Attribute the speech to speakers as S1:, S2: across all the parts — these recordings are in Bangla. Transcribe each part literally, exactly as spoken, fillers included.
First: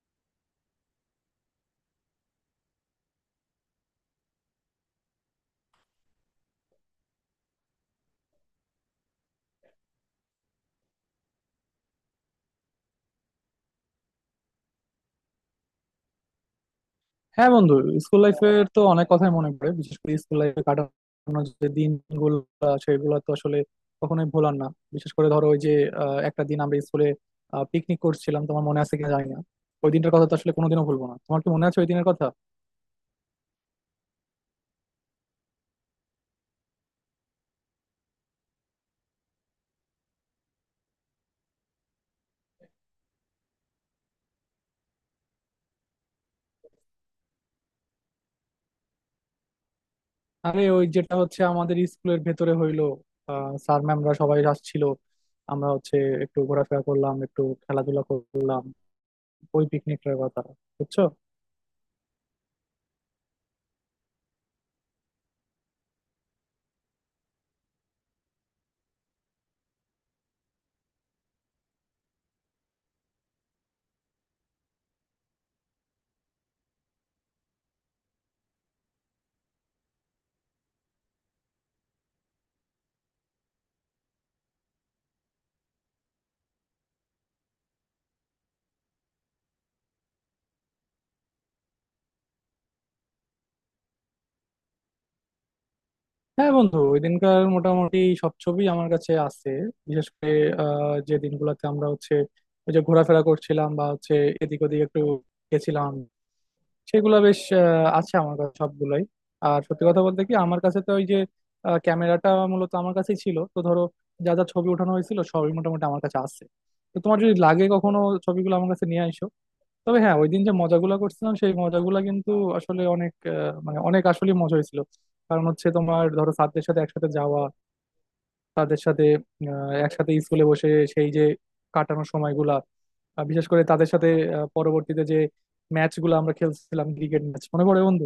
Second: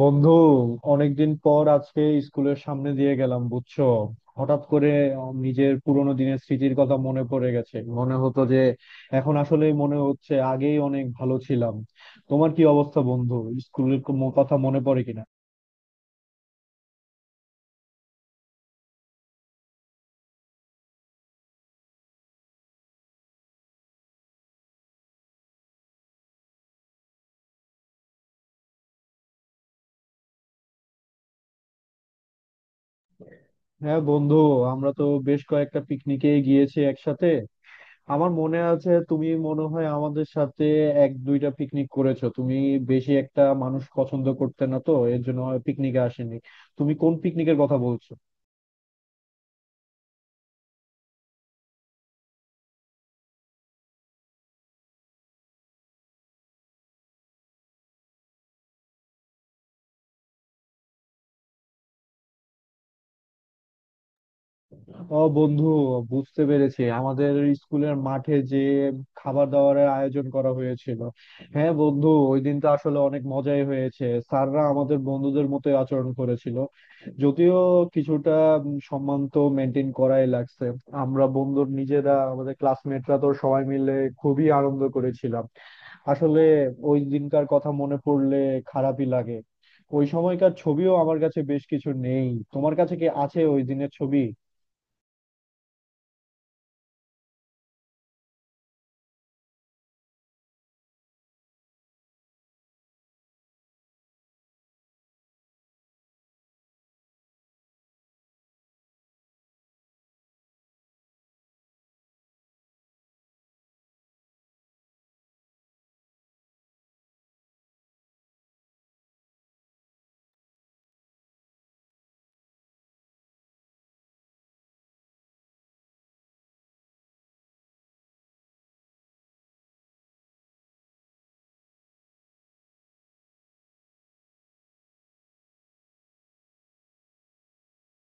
S1: বন্ধু, অনেকদিন পর আজকে স্কুলের সামনে দিয়ে গেলাম বুঝছো। হঠাৎ করে নিজের পুরোনো দিনের স্মৃতির কথা মনে পড়ে গেছে, মনে হতো যে এখন আসলে মনে হচ্ছে আগেই অনেক ভালো ছিলাম। তোমার কি অবস্থা বন্ধু, স্কুলের কোনো কথা মনে পড়ে কিনা?
S2: হ্যাঁ বন্ধু, স্কুল লাইফের তো অনেক কথাই মনে পড়ে। বিশেষ করে স্কুল লাইফে কাটানো যে দিনগুলো, আহ, সেগুলো তো আসলে কখনোই ভোলার না। বিশেষ করে ধরো, ওই যে আহ, একটা দিন আমরা স্কুলে পিকনিক করছিলাম, তোমার মনে আছে কিনা জানি না। ওই দিনটার কথা তো আসলে কোনোদিনও ভুলবো না, তোমার কি মনে আছে ওই দিনের কথা?
S1: হ্যাঁ বন্ধু, আমরা তো বেশ কয়েকটা পিকনিকে গিয়েছি একসাথে। আমার মনে আছে তুমি মনে হয় আমাদের সাথে এক দুইটা পিকনিক করেছো। তুমি বেশি একটা মানুষ পছন্দ করতে না, তো এর জন্য পিকনিকে আসেনি। তুমি কোন পিকনিকের কথা বলছো?
S2: আরে ওই যেটা হচ্ছে আমাদের স্কুলের ভেতরে হইলো, আহ স্যার ম্যামরা সবাই আসছিল, আমরা হচ্ছে একটু ঘোরাফেরা করলাম, একটু খেলাধুলা করলাম, ওই পিকনিকটার কথা, বুঝছো?
S1: ও বন্ধু, বুঝতে পেরেছি, আমাদের স্কুলের মাঠে যে খাবার দাবারের আয়োজন করা হয়েছিল। হ্যাঁ বন্ধু, ওই দিন তো আসলে অনেক মজাই হয়েছে, স্যাররা আমাদের বন্ধুদের মতোই আচরণ করেছিল। যদিও কিছুটা উম, সম্মান তো মেনটেন করাই লাগছে। আমরা বন্ধুর নিজেরা, আমাদের ক্লাসমেটরা তো সবাই মিলে খুবই আনন্দ করেছিলাম। আসলে ওই দিনকার কথা মনে পড়লে খারাপই লাগে। ওই সময়কার ছবিও আমার কাছে বেশ কিছু নেই, তোমার কাছে কি আছে ওই দিনের ছবি?
S2: হ্যাঁ বন্ধু, ওই দিনকার মোটামুটি সব ছবি আমার কাছে আছে। বিশেষ করে আহ, যে দিনগুলোতে আমরা হচ্ছে ওই যে ঘোরাফেরা করছিলাম, বা হচ্ছে এদিক ওদিক একটু গেছিলাম, সেগুলো বেশ আহ, আছে আমার কাছে সবগুলোই। আর সত্যি কথা বলতে কি, আমার কাছে তো ওই যে আহ, ক্যামেরাটা মূলত আমার কাছেই ছিল তো, ধরো যা যা ছবি ওঠানো হয়েছিল সবই মোটামুটি আমার কাছে আছে। তো তোমার যদি লাগে কখনো, ছবিগুলো আমার কাছে নিয়ে আসো। তবে হ্যাঁ, ওই দিন যে মজাগুলা করছিলাম, সেই মজাগুলা কিন্তু আসলে অনেক আহ, মানে অনেক আসলে মজা হয়েছিল। কারণ হচ্ছে, তোমার ধরো ছাত্রদের সাথে একসাথে যাওয়া, তাদের সাথে আহ, একসাথে স্কুলে বসে সেই যে কাটানোর সময়গুলা, আহ, বিশেষ করে তাদের সাথে আহ, পরবর্তীতে যে ম্যাচ গুলো আমরা খেলছিলাম, ক্রিকেট ম্যাচ মনে পড়ে বন্ধু?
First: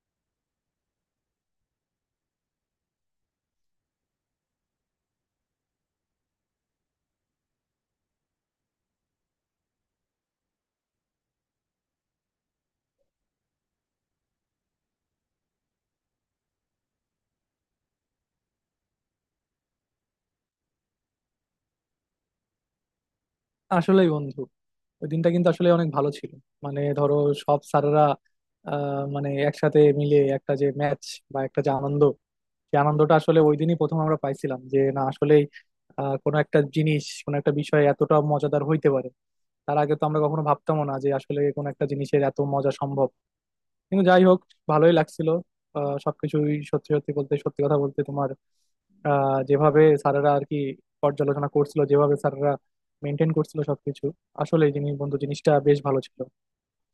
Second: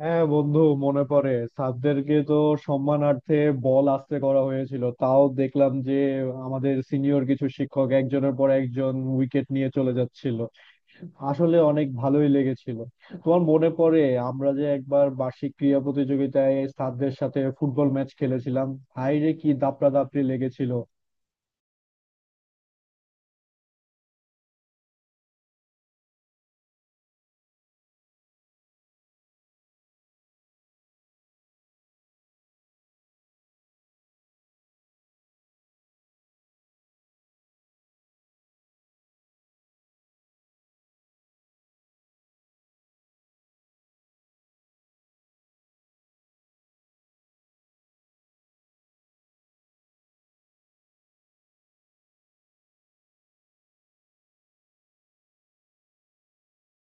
S1: হ্যাঁ বন্ধু, মনে পড়ে। স্যারদেরকে তো সম্মানার্থে বল আস্তে করা হয়েছিল, তাও দেখলাম যে আমাদের সিনিয়র কিছু শিক্ষক একজনের পর একজন উইকেট নিয়ে চলে যাচ্ছিল। আসলে অনেক ভালোই লেগেছিল। তোমার মনে পড়ে আমরা যে একবার বার্ষিক ক্রীড়া প্রতিযোগিতায় স্যারদের সাথে ফুটবল ম্যাচ খেলেছিলাম? হায় রে, কি দাপড়া দাপড়ি লেগেছিল!
S2: আসলেই বন্ধু, ওই দিনটা কিন্তু আসলে অনেক ভালো ছিল। মানে ধরো সব স্যারেরা আহ, মানে একসাথে মিলে একটা যে ম্যাচ, বা একটা যে আনন্দ, সেই আনন্দটা আসলে ওই দিনই প্রথম আমরা পাইছিলাম, যে না আসলেই আহ, কোনো একটা জিনিস, কোনো একটা বিষয় এতটা মজাদার হইতে পারে। তার আগে তো আমরা কখনো ভাবতামও না যে আসলে কোনো একটা জিনিসের এত মজা সম্ভব। কিন্তু যাই হোক, ভালোই লাগছিল। আহ, সবকিছুই, সত্যি সত্যি বলতে সত্যি কথা বলতে তোমার আহ, যেভাবে স্যারেরা আর কি পর্যালোচনা করছিল, যেভাবে স্যারেরা মেনটেন করছিল সবকিছু, আসলে জিনিস বন্ধু জিনিসটা বেশ ভালো ছিল,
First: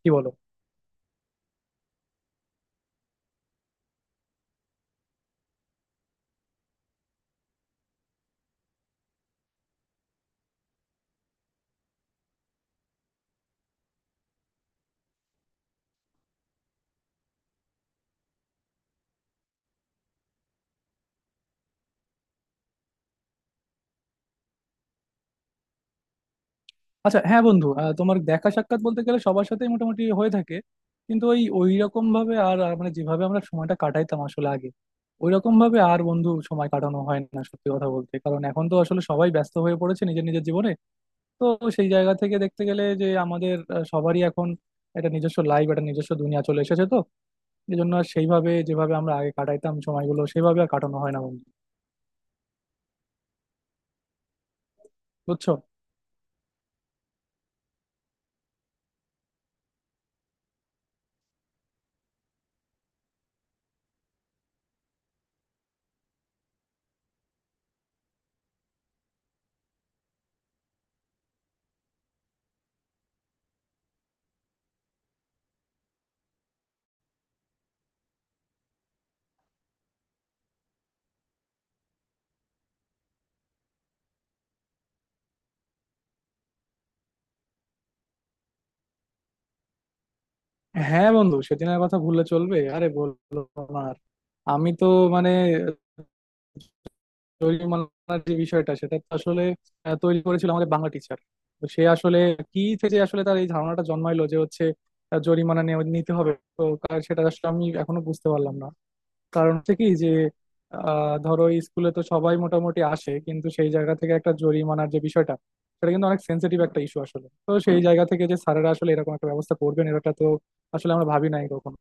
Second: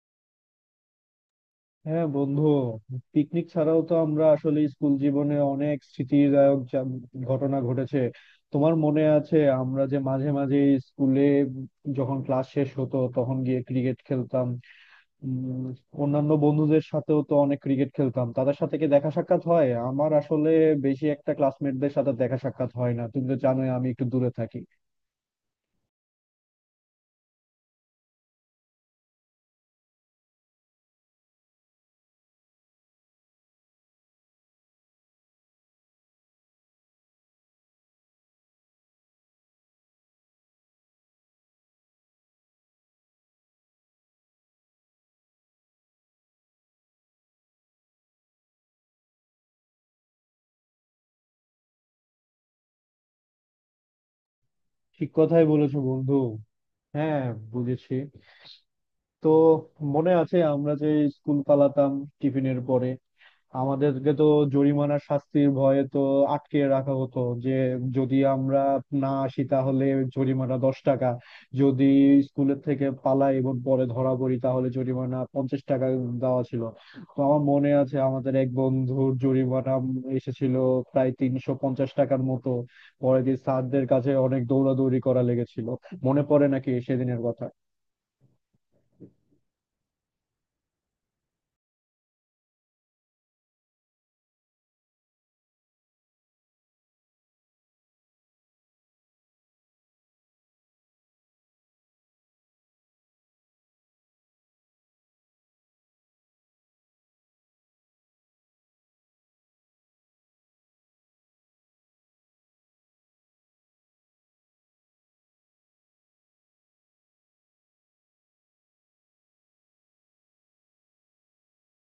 S2: কি বলো?
S1: হ্যাঁ বন্ধু, পিকনিক ছাড়াও তো আমরা আসলে স্কুল জীবনে অনেক স্মৃতিদায়ক যা- ঘটনা ঘটেছে। তোমার মনে আছে আমরা যে মাঝে মাঝে স্কুলে যখন ক্লাস শেষ হতো তখন গিয়ে ক্রিকেট খেলতাম? উম, অন্যান্য বন্ধুদের সাথেও তো অনেক ক্রিকেট খেলতাম, তাদের সাথে কি দেখা সাক্ষাৎ হয় আমার আসলে? বেশি একটা ক্লাসমেটদের সাথে দেখা সাক্ষাৎ হয় না, তুমি তো জানোই আমি একটু দূরে থাকি।
S2: আচ্ছা হ্যাঁ বন্ধু, আহ, তোমার দেখা সাক্ষাৎ বলতে গেলে সবার সাথেই মোটামুটি হয়ে থাকে, কিন্তু ওই ওই রকম ভাবে আর আর মানে যেভাবে আমরা সময়টা কাটাইতাম আসলে আগে, ওই রকম ভাবে আর বন্ধু সময় কাটানো হয় না সত্যি কথা বলতে। কারণ এখন তো আসলে সবাই ব্যস্ত হয়ে পড়েছে নিজের নিজের জীবনে। তো সেই জায়গা থেকে দেখতে গেলে যে আমাদের আহ, সবারই এখন একটা নিজস্ব লাইফ, একটা নিজস্ব দুনিয়া চলে এসেছে, তো এই জন্য আর সেইভাবে, যেভাবে আমরা আগে কাটাইতাম সময়গুলো সেইভাবে আর কাটানো হয় না বন্ধু।
S1: ঠিক কথাই
S2: বুঝছো?
S1: বলেছো বন্ধু। হ্যাঁ, বুঝেছি। তো মনে আছে আমরা যে স্কুল পালাতাম টিফিনের পরে? আমাদেরকে তো জরিমানা শাস্তির ভয়ে তো আটকে রাখা হতো যে যদি আমরা না আসি তাহলে জরিমানা দশ টাকা, যদি স্কুলের থেকে পালাই এবং পরে ধরা পড়ি তাহলে জরিমানা পঞ্চাশ টাকা দেওয়া ছিল। তো আমার মনে আছে আমাদের এক বন্ধুর জরিমানা এসেছিল প্রায় তিনশো পঞ্চাশ টাকার মতো। পরে দিয়ে স্যারদের কাছে অনেক দৌড়াদৌড়ি করা লেগেছিল। মনে পড়ে নাকি সেদিনের কথা?
S2: হ্যাঁ বন্ধু, সেদিনের কথা ভুললে চলবে? আরে বললো না আর। আমি তো মানে জরিমানার যে বিষয়টা, সেটা তো আসলে আহ, তৈরি করেছিল আমাদের বাংলা টিচার। তো সে আসলে কি থেকে আসলে তার এই ধারণাটা জন্মাইলো যে হচ্ছে আহ, জরিমানা নেওয়া- নিতে হবে, তো কার- সেটা আসলে আমি এখনো বুঝতে পারলাম না। কারণ হচ্ছে কি, যে আহ, ধরো এই স্কুলে তো সবাই মোটামুটি আসে, কিন্তু সেই জায়গা থেকে একটা জরিমানার যে বিষয়টা, সেটা কিন্তু অনেক সেন্সিটিভ একটা ইস্যু আসলে। তো সেই জায়গা থেকে যে স্যারেরা আসলে এরকম একটা ব্যবস্থা করবেন, এটা তো আসলে আমরা ভাবি নাই কখনো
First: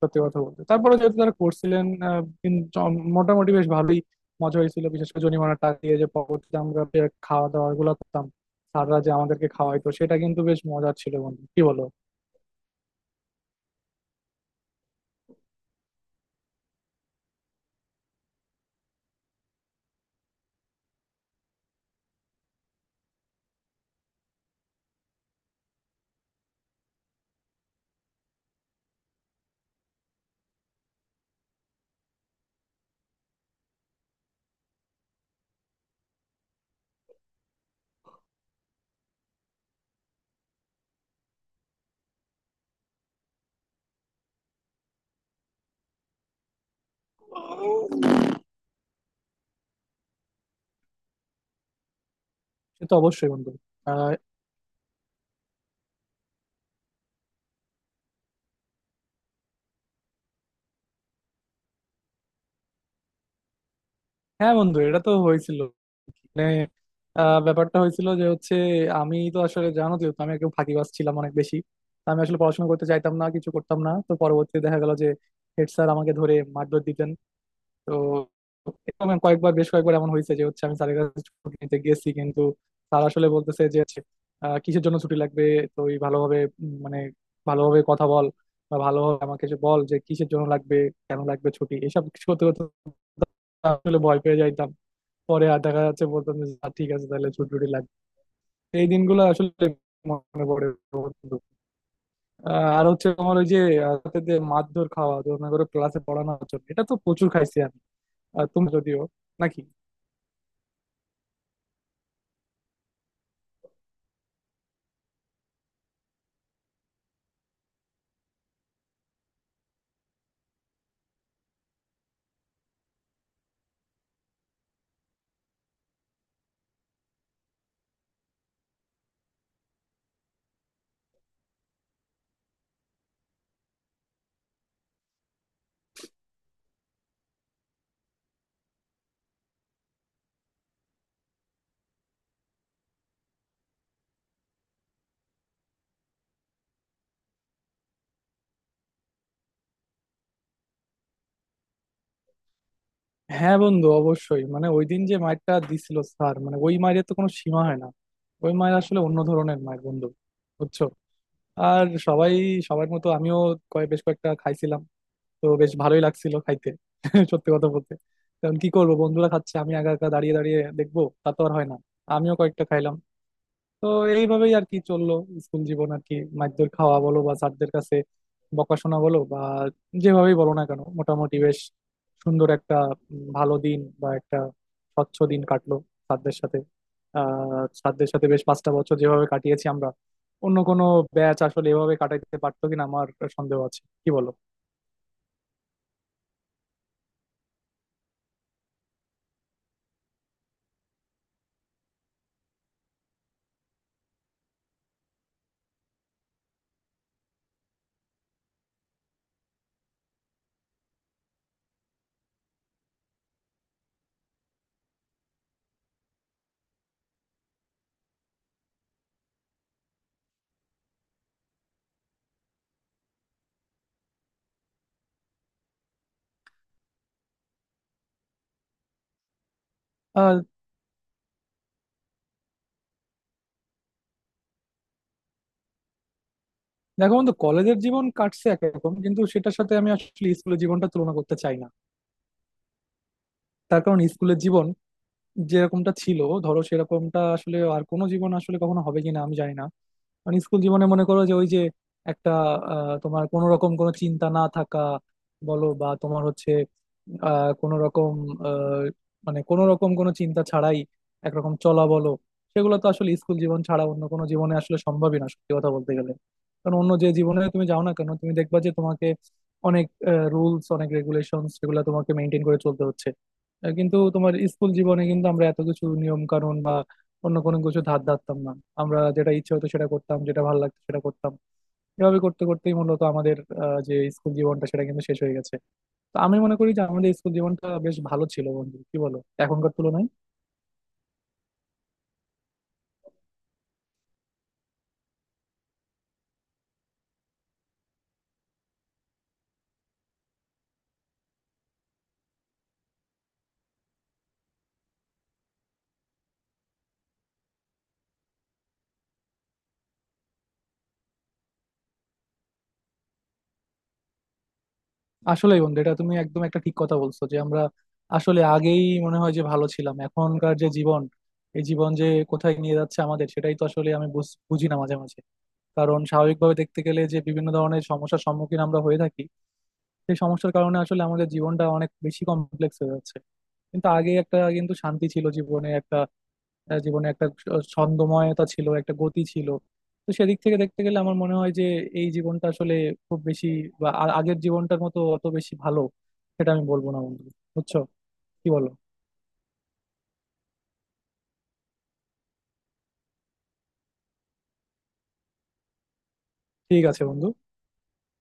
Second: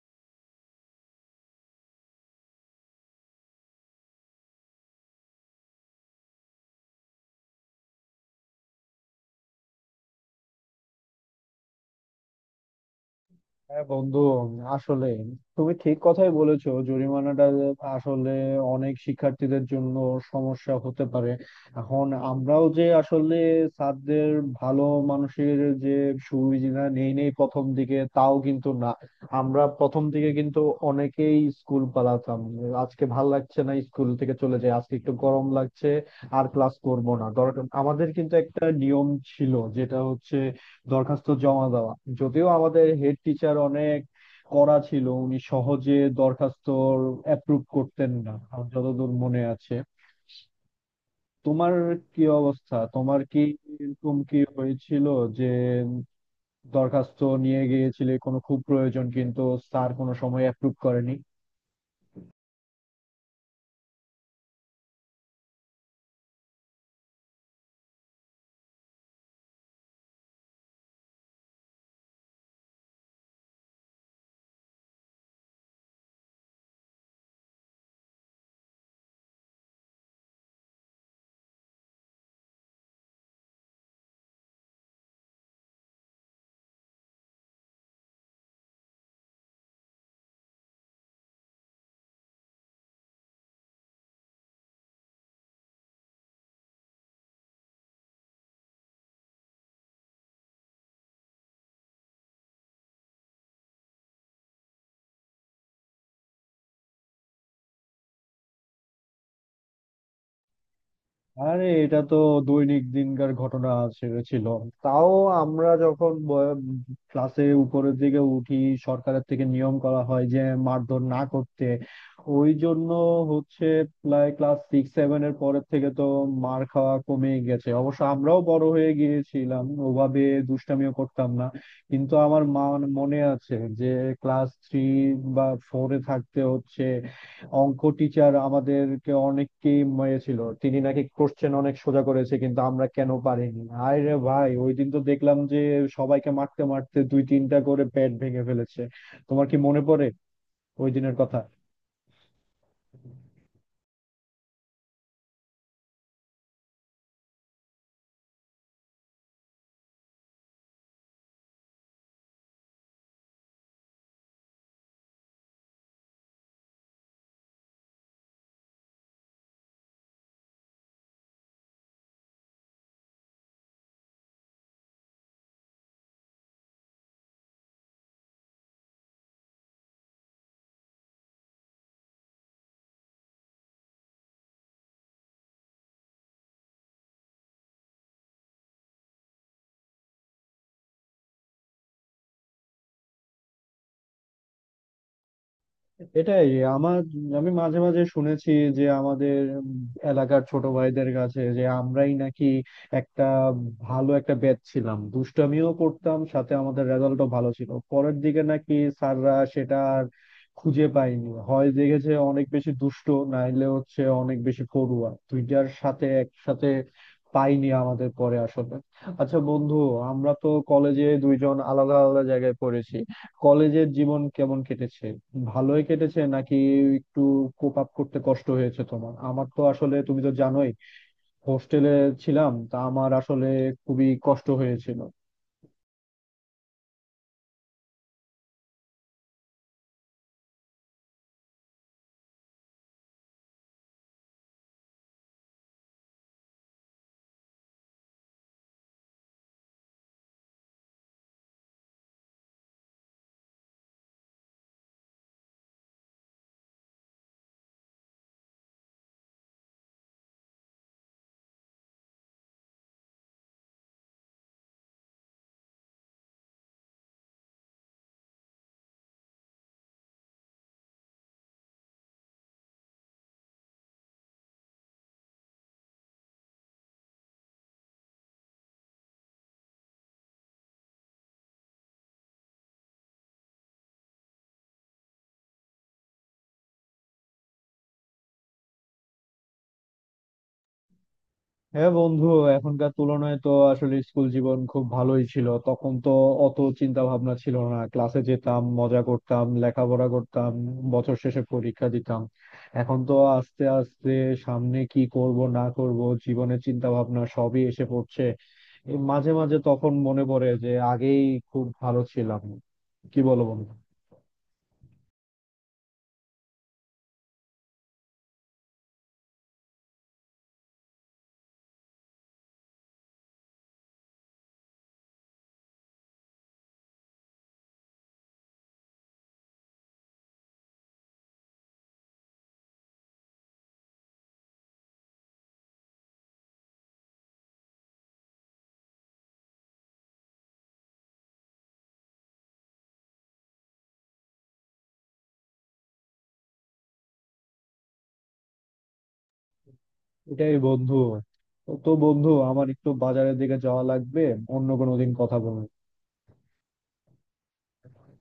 S2: সত্যি কথা বলতে। তারপরে যেহেতু তারা করছিলেন আহ, কিন- চ- মোটামুটি বেশ ভালোই মজা হয়েছিল। বিশেষ করে জরিমানার টাকা দিয়ে যে পরবর্তীতে আমরা যে খাওয়া দাওয়া গুলো করতাম, স্যাররা যে আমাদেরকে খাওয়াইতো, সেটা কিন্তু বেশ মজার ছিল বন্ধু, কি বলো?
S1: হ্যাঁ বন্ধু, আসলে তুমি ঠিক কথাই বলেছো, জরিমানাটা আসলে অনেক শিক্ষার্থীদের জন্য সমস্যা হতে পারে। এখন আমরাও যে আসলে স্যারদের ভালো মানুষের যে সুবিধা নেই নেই প্রথম দিকে তাও কিন্তু না। আমরা প্রথম দিকে কিন্তু অনেকেই স্কুল পালাতাম, আজকে ভাল লাগছে না স্কুল থেকে চলে যাই, আজকে একটু গরম লাগছে আর ক্লাস করব না দরকার। আমাদের কিন্তু একটা নিয়ম ছিল, যেটা হচ্ছে দরখাস্ত জমা দেওয়া। যদিও আমাদের হেড টিচার অনেক কড়া ছিল, উনি সহজে দরখাস্ত অ্যাপ্রুভ করতেন না আমার যতদূর মনে আছে। তোমার কি অবস্থা,
S2: সে তো
S1: তোমার
S2: অবশ্যই
S1: কি
S2: বন্ধু। আহ
S1: এরকম কি হয়েছিল যে দরখাস্ত নিয়ে গিয়েছিলে কোনো খুব প্রয়োজন কিন্তু স্যার কোনো সময় অ্যাপ্রুভ করেনি?
S2: হ্যাঁ বন্ধু, এটা তো হয়েছিল, মানে আহ, ব্যাপারটা হয়েছিল যে হচ্ছে, আমি তো আসলে, জানো তো আমি একটু ফাঁকিবাজ ছিলাম অনেক বেশি। তো আমি আসলে পড়াশোনা করতে চাইতাম না, কিছু করতাম না, তো পরবর্তীতে দেখা গেল যে হেড স্যার আমাকে ধরে মারধর দিতেন। তো এরকম কয়েকবার বেশ কয়েকবার এমন হয়েছে যে হচ্ছে, আমি স্যারের কাছে ছুটি নিতে গেছি, কিন্তু স্যার আসলে বলতেছে যে হচ্ছে, আহ, কিসের জন্য ছুটি লাগবে? তুই ভালোভাবে উম, মানে ভালোভাবে কথা বল, বা ভালোভাবে আমাকে যে বল যে কিসের জন্য লাগবে, কেন লাগবে ছুটি, এসব কিছু করতে করতে আসলে ভয় পেয়ে যাইতাম। পরে আর দেখা যাচ্ছে বলতাম যে "আ, ঠিক আছে তাহলে ছুটি টুটি লাগবে।" এই দিনগুলো আসলে মনে পড়ে বন্ধু। আহ, আর হচ্ছে তোমার ওই যে আহ, রাতে যে মারধর খাওয়া, তো মনে করো ক্লাসে পড়ানোর জন্য এটা তো প্রচুর খাইছি আমি। আর তুমি যদিও, নাকি?
S1: আরে এটা তো দৈনিক দিনকার ঘটনা ছে- ছিল। তাও আমরা যখন ব- ক্লাসে উপরের দিকে উঠি, সরকারের থেকে নিয়ম করা হয় যে মারধর না করতে, ওই জন্য হচ্ছে প্রায় ক্লাস সিক্স সেভেন এর পরের থেকে তো মার খাওয়া কমে গেছে। অবশ্য আমরাও বড় হয়ে গিয়েছিলাম, ওভাবে দুষ্টামিও করতাম না। কিন্তু আমার মা মনে আছে যে ক্লাস থ্রি বা ফোরে থাকতে হচ্ছে অঙ্ক টিচার আমাদেরকে অনেককেই মেরেছিল, তিনি নাকি কোশ্চেন অনেক সোজা করেছে কিন্তু আমরা কেন পারিনি। আয় রে ভাই, ওই দিন তো দেখলাম যে সবাইকে মারতে মারতে দুই তিনটা করে প্যাড ভেঙে ফেলেছে। তোমার কি মনে পড়ে ওই দিনের কথা?
S2: হ্যাঁ বন্ধু, অবশ্যই, মানে ওই দিন যে মারটা দিছিল স্যার, মানে ওই মায়ের তো কোনো সীমা হয় না। ওই মায়ের আসলে অন্য ধরনের মায়ের বন্ধু, বুঝছো? আর সবাই, সবার মতো আমিও কয় বেশ কয়েকটা খাইছিলাম, তো বেশ ভালোই লাগছিল খাইতে। সত্যি কথা বলতে, কারণ কি করবো, বন্ধুরা খাচ্ছে, আমি একা একা দাঁড়িয়ে দাঁড়িয়ে দেখবো, তা তো আর হয় না। আমিও কয়েকটা খাইলাম। তো এইভাবেই আর কি চললো স্কুল জীবন আর কি। মারধর খাওয়া বলো, বা স্যারদের কাছে বকাশোনা বলো, বা যেভাবেই বলো না কেন, মোটামুটি বেশ সুন্দর একটা উম, ভালো দিন, বা একটা স্বচ্ছ দিন কাটলো স্যারদের সাথে। আহ স্যারদের সাথে বেশ পাঁচটা বছর যেভাবে কাটিয়েছি আমরা, অন্য কোনো ব্যাচ আসলে এভাবে কাটাইতে পারতো কিনা আমার সন্দেহ আছে, কি বলো?
S1: এটাই আমার। আমি মাঝে মাঝে শুনেছি যে আমাদের এলাকার ছোট ভাইদের কাছে যে আমরাই নাকি একটা ভালো একটা ব্যাচ ছিলাম, দুষ্টামিও করতাম সাথে আমাদের রেজাল্টও ভালো ছিল। পরের দিকে নাকি স্যাররা সেটা আর খুঁজে পাইনি, হয় দেখেছে অনেক বেশি দুষ্ট নাইলে হচ্ছে অনেক বেশি পড়ুয়া, দুইটার সাথে একসাথে পাইনি আমাদের পরে আসলে। আচ্ছা বন্ধু, আমরা তো কলেজে দুইজন আলাদা আলাদা জায়গায় পড়েছি, কলেজের জীবন কেমন কেটেছে? ভালোই কেটেছে নাকি একটু কোপ আপ করতে কষ্ট হয়েছে তোমার? আমার তো আসলে তুমি তো জানোই হোস্টেলে ছিলাম, তা আমার আসলে খুবই কষ্ট হয়েছিল।
S2: দেখো বন্ধু, কলেজের জীবন কাটছে একরকম, কিন্তু সেটার সাথে আমি আসলে স্কুলের জীবনটা তুলনা করতে চাই না। তার কারণ স্কুলের জীবন যেরকমটা ছিল, ধরো সেরকমটা আসলে আর কোনো জীবন আসলে কখনো হবে কিনা আমি জানি না। মানে স্কুল জীবনে মনে করো যে ওই যে একটা আহ, তোমার কোনো রকম কোনো চিন্তা না থাকা বলো, বা তোমার হচ্ছে আহ, কোনো রকম আহ, মানে কোনো রকম কোনো চিন্তা ছাড়াই একরকম চলা বলো, সেগুলো তো আসলে স্কুল জীবন ছাড়া অন্য কোনো জীবনে আসলে সম্ভবই না সত্যি কথা বলতে গেলে। কারণ অন্য যে জীবনে তুমি যাও না কেন, তুমি দেখবা যে তোমাকে অনেক রুলস, অনেক রেগুলেশন, সেগুলো তোমাকে মেনটেন করে চলতে হচ্ছে। আহ, কিন্তু তোমার স্কুল জীবনে কিন্তু আমরা এত কিছু নিয়ম কানুন অন্য কোনো কিছু ধার ধারতাম না। আমরা যেটা ইচ্ছে হতো সেটা করতাম, যেটা ভালো লাগতো সেটা করতাম। এভাবে করতে করতেই মূলত আমাদের আহ, যে স্কুল জীবনটা, সেটা কিন্তু শেষ হয়ে গেছে। তো আমি মনে করি যে আমাদের স্কুল জীবনটা বেশ ভালো ছিল বন্ধু, কি বলো, এখনকার তুলনায়?
S1: হ্যাঁ বন্ধু, এখনকার তুলনায় তো আসলে স্কুল জীবন খুব ভালোই ছিল, তখন তো অত চিন্তা ভাবনা ছিল না, ক্লাসে যেতাম মজা করতাম লেখাপড়া করতাম, বছর শেষে পরীক্ষা দিতাম। এখন তো আস্তে আস্তে সামনে কি করব না করব, জীবনের চিন্তা ভাবনা সবই এসে পড়ছে। এই মাঝে মাঝে তখন মনে পড়ে যে আগেই খুব ভালো ছিলাম। কি বলো বন্ধু?
S2: আসলেই বন্ধু, এটা তুমি একদম একটা ঠিক কথা বলছো যে আমরা আসলে আগেই মনে হয় যে ভালো ছিলাম। এখনকার যে জীবন, এই জীবন যে কোথায় নিয়ে যাচ্ছে আমাদের, সেটাই তো আসলে আমি বুঝ- বুঝি না মাঝে মাঝে। কারণ স্বাভাবিকভাবে দেখতে গেলে যে বিভিন্ন ধরনের সমস্যার সম্মুখীন আমরা হয়ে থাকি, সেই সমস্যার কারণে আসলে আমাদের জীবনটা অনেক বেশি কমপ্লেক্স হয়ে যাচ্ছে। কিন্তু আগে একটা কিন্তু শান্তি ছিল জীবনে, একটা আহ, জীবনে একটা স- ছন্দময়তা ছিল, একটা গতি ছিল। তো সেদিক থেকে দেখতে গেলে আমার মনে হয় যে এই জীবনটা আসলে খুব বেশি, বা আ- আগের জীবনটার মতো অত বেশি ভালো সেটা আমি বলবো না বন্ধু, বুঝছো, কি বলো?
S1: এটাই বন্ধু। তো বন্ধু, আমার একটু বাজারের দিকে যাওয়া লাগবে, অন্য কোনো দিন কথা বলবো।
S2: ঠিক আছে বন্ধু।